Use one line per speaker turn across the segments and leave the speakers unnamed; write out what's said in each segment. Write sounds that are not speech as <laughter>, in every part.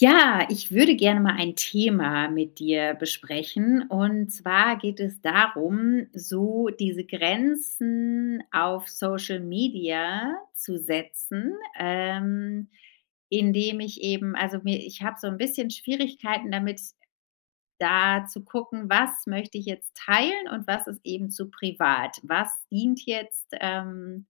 Ja, ich würde gerne mal ein Thema mit dir besprechen. Und zwar geht es darum, so diese Grenzen auf Social Media zu setzen, indem ich eben, also mir, ich habe so ein bisschen Schwierigkeiten damit, da zu gucken, was möchte ich jetzt teilen und was ist eben zu privat. Was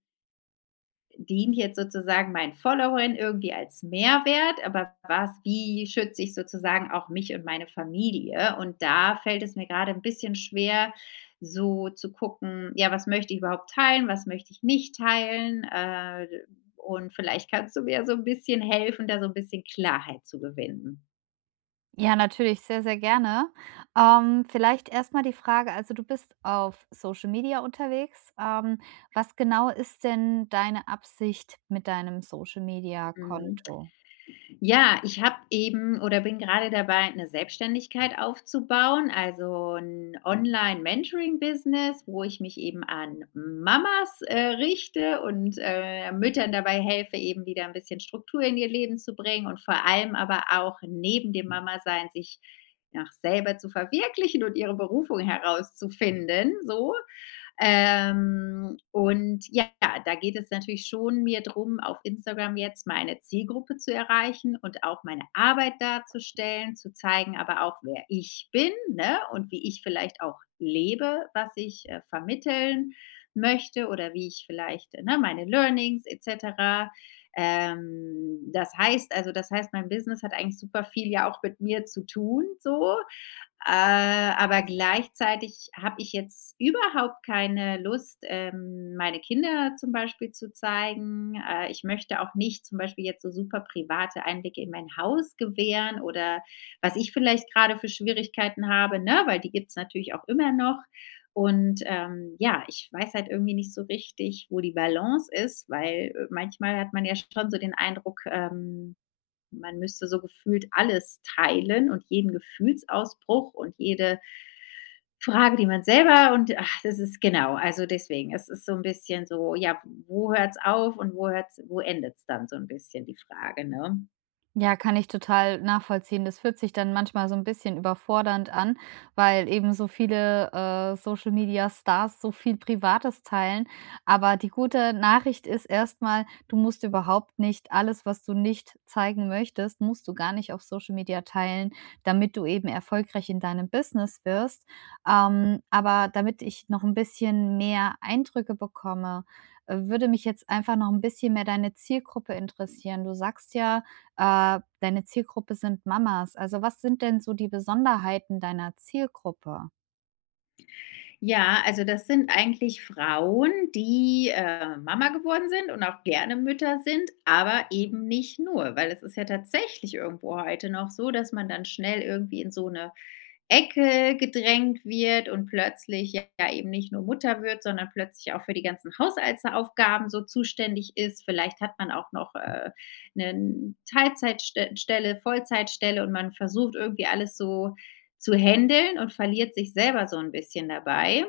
dient jetzt sozusagen meinen Followern irgendwie als Mehrwert, aber was, wie schütze ich sozusagen auch mich und meine Familie? Und da fällt es mir gerade ein bisschen schwer, so zu gucken, ja, was möchte ich überhaupt teilen, was möchte ich nicht teilen? Und vielleicht kannst du mir so ein bisschen helfen, da so ein bisschen Klarheit zu gewinnen.
Ja, natürlich, sehr, sehr gerne. Vielleicht erst mal die Frage, also du bist auf Social Media unterwegs. Was genau ist denn deine Absicht mit deinem Social Media
Mhm.
Konto?
Ja, ich habe eben oder bin gerade dabei, eine Selbstständigkeit aufzubauen, also ein Online-Mentoring-Business, wo ich mich eben an Mamas, richte und, Müttern dabei helfe, eben wieder ein bisschen Struktur in ihr Leben zu bringen und vor allem aber auch neben dem Mama-Sein sich nach selber zu verwirklichen und ihre Berufung herauszufinden, so. Und ja, da geht es natürlich schon mir drum, auf Instagram jetzt meine Zielgruppe zu erreichen und auch meine Arbeit darzustellen, zu zeigen, aber auch wer ich bin, ne, und wie ich vielleicht auch lebe, was ich, vermitteln möchte oder wie ich vielleicht, ne, meine Learnings et cetera. Das heißt, mein Business hat eigentlich super viel ja auch mit mir zu tun so, äh, aber gleichzeitig habe ich jetzt überhaupt keine Lust, meine Kinder zum Beispiel zu zeigen. Ich möchte auch nicht zum Beispiel jetzt so super private Einblicke in mein Haus gewähren oder was ich vielleicht gerade für Schwierigkeiten habe, ne? Weil die gibt's natürlich auch immer noch. Und ja, ich weiß halt irgendwie nicht so richtig, wo die Balance ist, weil manchmal hat man ja schon so den Eindruck, man müsste so gefühlt alles teilen und jeden Gefühlsausbruch und jede Frage, die man selber und ach, das ist genau, also deswegen, es ist so ein bisschen so, ja, wo hört's auf und wo endet's dann so ein bisschen die Frage, ne?
Ja, kann ich total nachvollziehen. Das fühlt sich dann manchmal so ein bisschen überfordernd an, weil eben so viele, Social Media Stars so viel Privates teilen. Aber die gute Nachricht ist erstmal, du musst überhaupt nicht alles, was du nicht zeigen möchtest, musst du gar nicht auf Social Media teilen, damit du eben erfolgreich in deinem Business wirst. Aber damit ich noch ein bisschen mehr Eindrücke bekomme, würde mich jetzt einfach noch ein bisschen mehr deine Zielgruppe interessieren. Du sagst ja, deine Zielgruppe sind Mamas. Also, was sind denn so die Besonderheiten deiner Zielgruppe?
Ja, also das sind eigentlich Frauen, die, Mama geworden sind und auch gerne Mütter sind, aber eben nicht nur, weil es ist ja tatsächlich irgendwo heute noch so, dass man dann schnell irgendwie in so eine Ecke gedrängt wird und plötzlich ja eben nicht nur Mutter wird, sondern plötzlich auch für die ganzen Haushaltsaufgaben so zuständig ist. Vielleicht hat man auch noch, 'nen Teilzeitste Vollzeitstelle und man versucht irgendwie alles so zu händeln und verliert sich selber so ein bisschen dabei.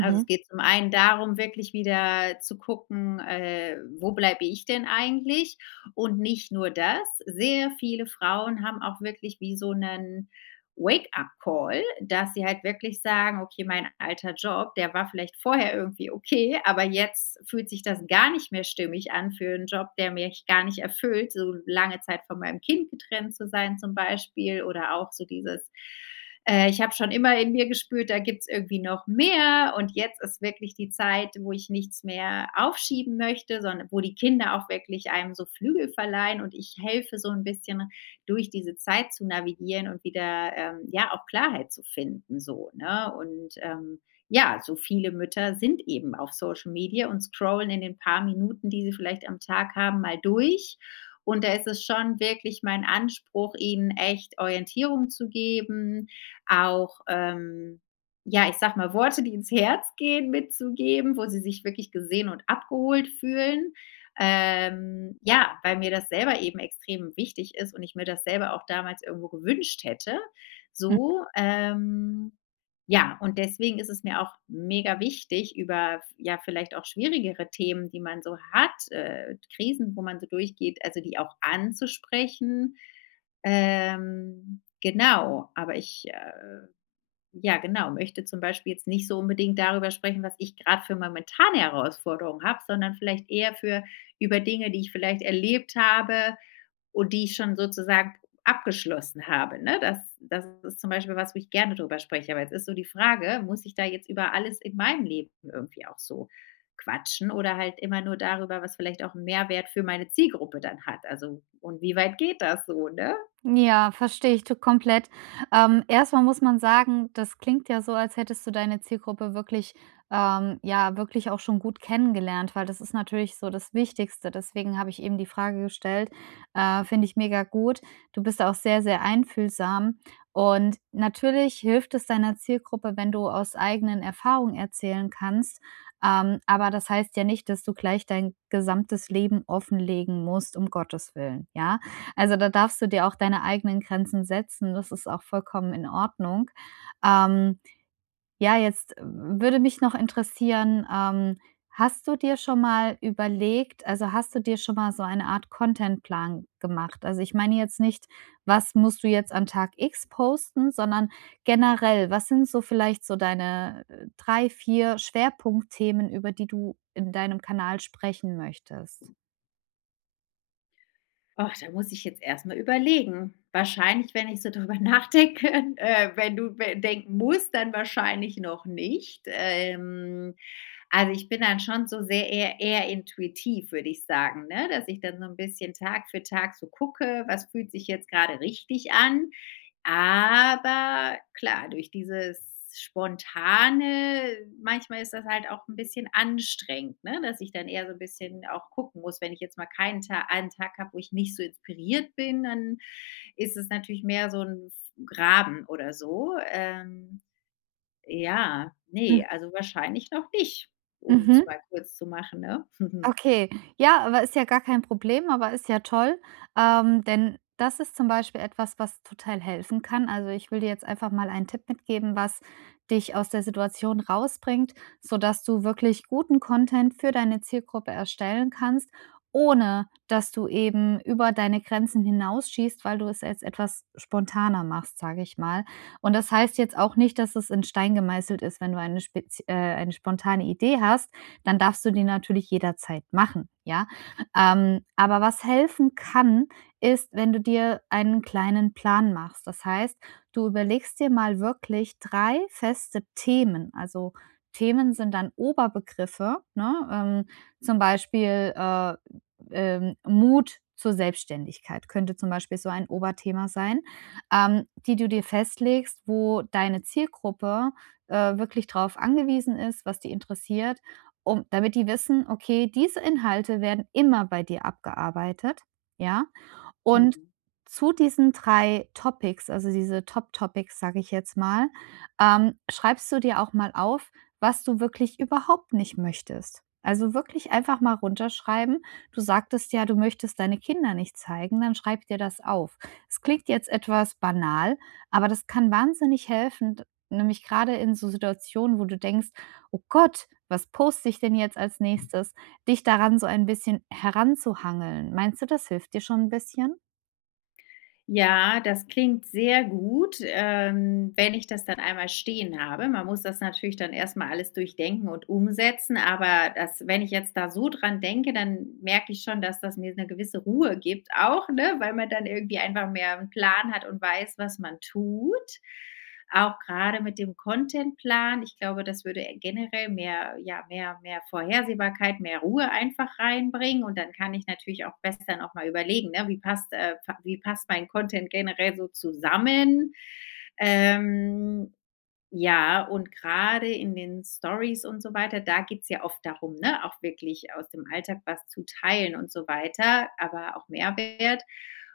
Also, es geht zum einen darum, wirklich wieder zu gucken, wo bleibe ich denn eigentlich? Und nicht nur das, sehr viele Frauen haben auch wirklich wie so einen Wake-up-Call, dass sie halt wirklich sagen: „Okay, mein alter Job, der war vielleicht vorher irgendwie okay, aber jetzt fühlt sich das gar nicht mehr stimmig an für einen Job, der mich gar nicht erfüllt, so lange Zeit von meinem Kind getrennt zu sein“ zum Beispiel oder auch so dieses, ich habe schon immer in mir gespürt, da gibt's irgendwie noch mehr und jetzt ist wirklich die Zeit, wo ich nichts mehr aufschieben möchte, sondern wo die Kinder auch wirklich einem so Flügel verleihen und ich helfe so ein bisschen durch diese Zeit zu navigieren und wieder, ja, auch Klarheit zu finden so, ne? Und, ja, so viele Mütter sind eben auf Social Media und scrollen in den paar Minuten, die sie vielleicht am Tag haben, mal durch. Und da ist es schon wirklich mein Anspruch, ihnen echt Orientierung zu geben, auch, ja, ich sag mal, Worte, die ins Herz gehen, mitzugeben, wo sie sich wirklich gesehen und abgeholt fühlen. Ja, weil mir das selber eben extrem wichtig ist und ich mir das selber auch damals irgendwo gewünscht hätte. So, ja, und deswegen ist es mir auch mega wichtig, über ja vielleicht auch schwierigere Themen, die man so hat, Krisen, wo man so durchgeht, also die auch anzusprechen. Genau, aber ich ja, genau, möchte zum Beispiel jetzt nicht so unbedingt darüber sprechen, was ich gerade für momentane Herausforderungen habe, sondern vielleicht eher für über Dinge, die ich vielleicht erlebt habe und die ich schon sozusagen abgeschlossen habe, ne? Das ist zum Beispiel was, wo ich gerne drüber spreche. Aber jetzt ist so die Frage, muss ich da jetzt über alles in meinem Leben irgendwie auch so quatschen oder halt immer nur darüber, was vielleicht auch 'n Mehrwert für meine Zielgruppe dann hat? Also, und wie weit geht das so, ne?
Ja, verstehe ich to komplett. Erst muss man sagen, das klingt ja so, als hättest du deine Zielgruppe wirklich ja, wirklich auch schon gut kennengelernt, weil das ist natürlich so das Wichtigste. Deswegen habe ich eben die Frage gestellt, finde ich mega gut. Du bist auch sehr, sehr einfühlsam und natürlich hilft es deiner Zielgruppe, wenn du aus eigenen Erfahrungen erzählen kannst, aber das heißt ja nicht, dass du gleich dein gesamtes Leben offenlegen musst, um Gottes Willen, ja? Also, da darfst du dir auch deine eigenen Grenzen setzen. Das ist auch vollkommen in Ordnung. Ähm, ja, jetzt würde mich noch interessieren, hast du dir schon mal hast du dir schon mal so eine Art Contentplan gemacht? Also, ich meine jetzt nicht, was musst du jetzt an Tag X posten, sondern generell, was sind so vielleicht so deine 3, 4 Schwerpunktthemen, über die du in deinem Kanal sprechen möchtest?
Ach, da muss ich jetzt erst mal überlegen. Wahrscheinlich, wenn ich so drüber nachdenke, <laughs> wenn du we denken musst, dann wahrscheinlich noch nicht. Also, ich bin dann schon so sehr eher intuitiv, würde ich sagen, ne? Dass ich dann so ein bisschen Tag für Tag so gucke, was fühlt sich jetzt gerade richtig an. Aber klar, durch dieses Spontane manchmal ist das halt auch ein bisschen anstrengend, ne, dass ich dann eher so ein bisschen auch gucken muss. Wenn ich jetzt mal keinen Ta einen Tag habe, wo ich nicht so inspiriert bin, dann ist es natürlich mehr so ein Graben oder so. Ja,
Hm,
ne, also wahrscheinlich noch nicht, um es
mhm.
mal kurz zu machen, ne? <laughs>
Okay, ja, aber ist ja gar kein Problem, aber ist ja toll, denn das ist zum Beispiel etwas, was total helfen kann. Also, ich will dir jetzt einfach mal einen Tipp mitgeben, was dich aus der Situation rausbringt, sodass du wirklich guten Content für deine Zielgruppe erstellen kannst, ohne dass du eben über deine Grenzen hinausschießt, weil du es als etwas spontaner machst, sage ich mal. Und das heißt jetzt auch nicht, dass es in Stein gemeißelt ist, wenn du eine spez eine spontane Idee hast, dann darfst du die natürlich jederzeit machen, ja. Aber was helfen kann, ist, wenn du dir einen kleinen Plan machst. Das heißt, du überlegst dir mal wirklich 3 feste Themen. Also, Themen sind dann Oberbegriffe, ne? Zum Beispiel, Mut zur Selbstständigkeit könnte zum Beispiel so ein Oberthema sein, die du dir festlegst, wo deine Zielgruppe, wirklich drauf angewiesen ist, was die interessiert, um damit die wissen: „Okay, diese Inhalte werden immer bei dir abgearbeitet“, ja? Und
Mhm.
zu diesen 3 Topics, also diese Top-Topics, sage ich jetzt mal, schreibst du dir auch mal auf, was du wirklich überhaupt nicht möchtest. Also wirklich einfach mal runterschreiben. Du sagtest ja, du möchtest deine Kinder nicht zeigen, dann schreib dir das auf. Es klingt jetzt etwas banal, aber das kann wahnsinnig helfen, d nämlich gerade in so Situationen, wo du denkst: „Oh Gott, was poste ich denn jetzt als Nächstes?“ Dich daran so ein bisschen heranzuhangeln. Meinst du, das hilft dir schon ein bisschen?
Ja, das klingt sehr gut, wenn ich das dann einmal stehen habe. Man muss das natürlich dann erst mal alles durchdenken und umsetzen, aber das wenn ich jetzt da so dran denke, dann merke ich schon, dass das mir eine gewisse Ruhe gibt auch, ne, weil man dann irgendwie einfach mehr einen Plan hat und weiß, was man tut. Auch gerade mit dem Contentplan, ich glaube, das würde generell mehr ja, mehr Vorhersehbarkeit, mehr Ruhe einfach reinbringen und dann kann ich natürlich auch besser noch mal überlegen, ne, wie passt, pa wie passt mein Content generell so zusammen? Ähm ja, und gerade in den Stories und so weiter, da geht's ja oft darum, ne, auch wirklich aus dem Alltag was zu teilen und so weiter, aber auch Mehrwert.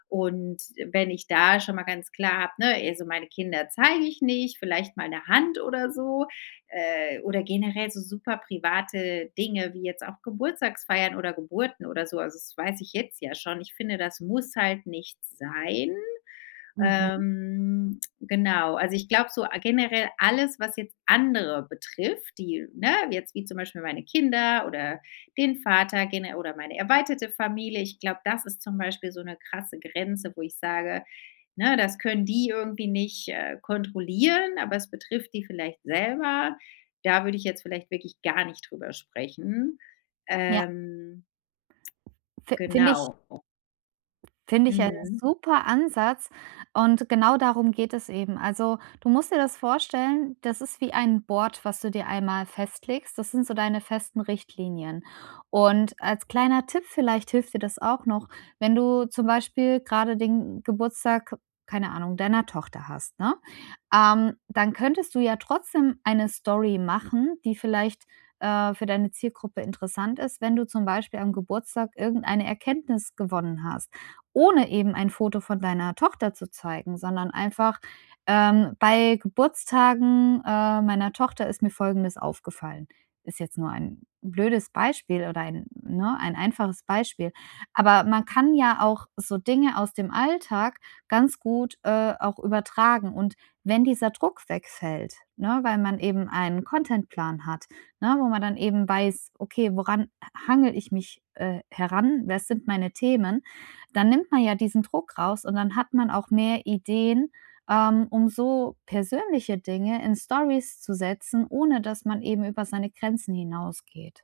Und wenn ich da schon mal ganz klar habe, ne, also meine Kinder zeige ich nicht, vielleicht mal eine Hand oder so, oder generell so super private Dinge wie jetzt auch Geburtstagsfeiern oder Geburten oder so. Also, das weiß ich jetzt ja schon. Ich finde, das muss halt nicht sein.
Mhm.
Genau, also ich glaube so generell alles, was jetzt andere betrifft, die ne, jetzt wie zum Beispiel meine Kinder oder den Vater gene oder meine erweiterte Familie. Ich glaube, das ist zum Beispiel so eine krasse Grenze, wo ich sage, ne, das können die irgendwie nicht, kontrollieren, aber es betrifft die vielleicht selber. Da würde ich jetzt vielleicht wirklich gar nicht drüber sprechen.
Ja,
Ähm,
fi finde ich
genau.
finde ich einen
Mhm.
super Ansatz und genau darum geht es eben. Also, du musst dir das vorstellen, das ist wie ein Board, was du dir einmal festlegst. Das sind so deine festen Richtlinien. Und als kleiner Tipp vielleicht hilft dir das auch noch, wenn du zum Beispiel gerade den Geburtstag, keine Ahnung, deiner Tochter hast, ne? Dann könntest du ja trotzdem eine Story machen, die vielleicht, für deine Zielgruppe interessant ist, wenn du zum Beispiel am Geburtstag irgendeine Erkenntnis gewonnen hast, ohne eben ein Foto von deiner Tochter zu zeigen, sondern einfach, „Bei Geburtstagen, meiner Tochter ist mir Folgendes aufgefallen.“ Ist jetzt nur ein blödes Beispiel oder ein einfaches Beispiel. Aber man kann ja auch so Dinge aus dem Alltag ganz gut, auch übertragen und wenn dieser Druck wegfällt, ne, weil man eben einen Contentplan hat, ne, wo man dann eben weiß, okay, woran hangel ich mich, heran? Was sind meine Themen? Dann nimmt man ja diesen Druck raus und dann hat man auch mehr Ideen, um so persönliche Dinge in Stories zu setzen, ohne dass man eben über seine Grenzen hinausgeht.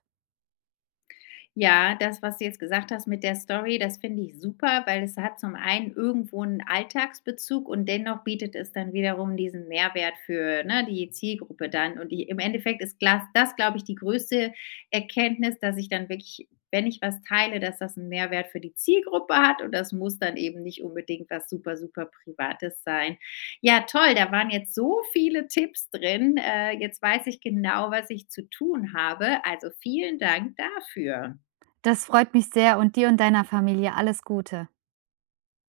Ja, das, was du jetzt gesagt hast mit der Story, das finde ich super, weil es hat zum einen irgendwo einen Alltagsbezug und dennoch bietet es dann wiederum diesen Mehrwert für, ne, die Zielgruppe dann. Und die im Endeffekt ist glas das, glaube ich, die größte Erkenntnis, dass ich dann wirklich, wenn ich was teile, dass das einen Mehrwert für die Zielgruppe hat und das muss dann eben nicht unbedingt was super, super Privates sein. Ja, toll, da waren jetzt so viele Tipps drin. Jetzt weiß ich genau, was ich zu tun habe. Also, vielen Dank dafür.
Das freut mich sehr und dir und deiner Familie alles Gute.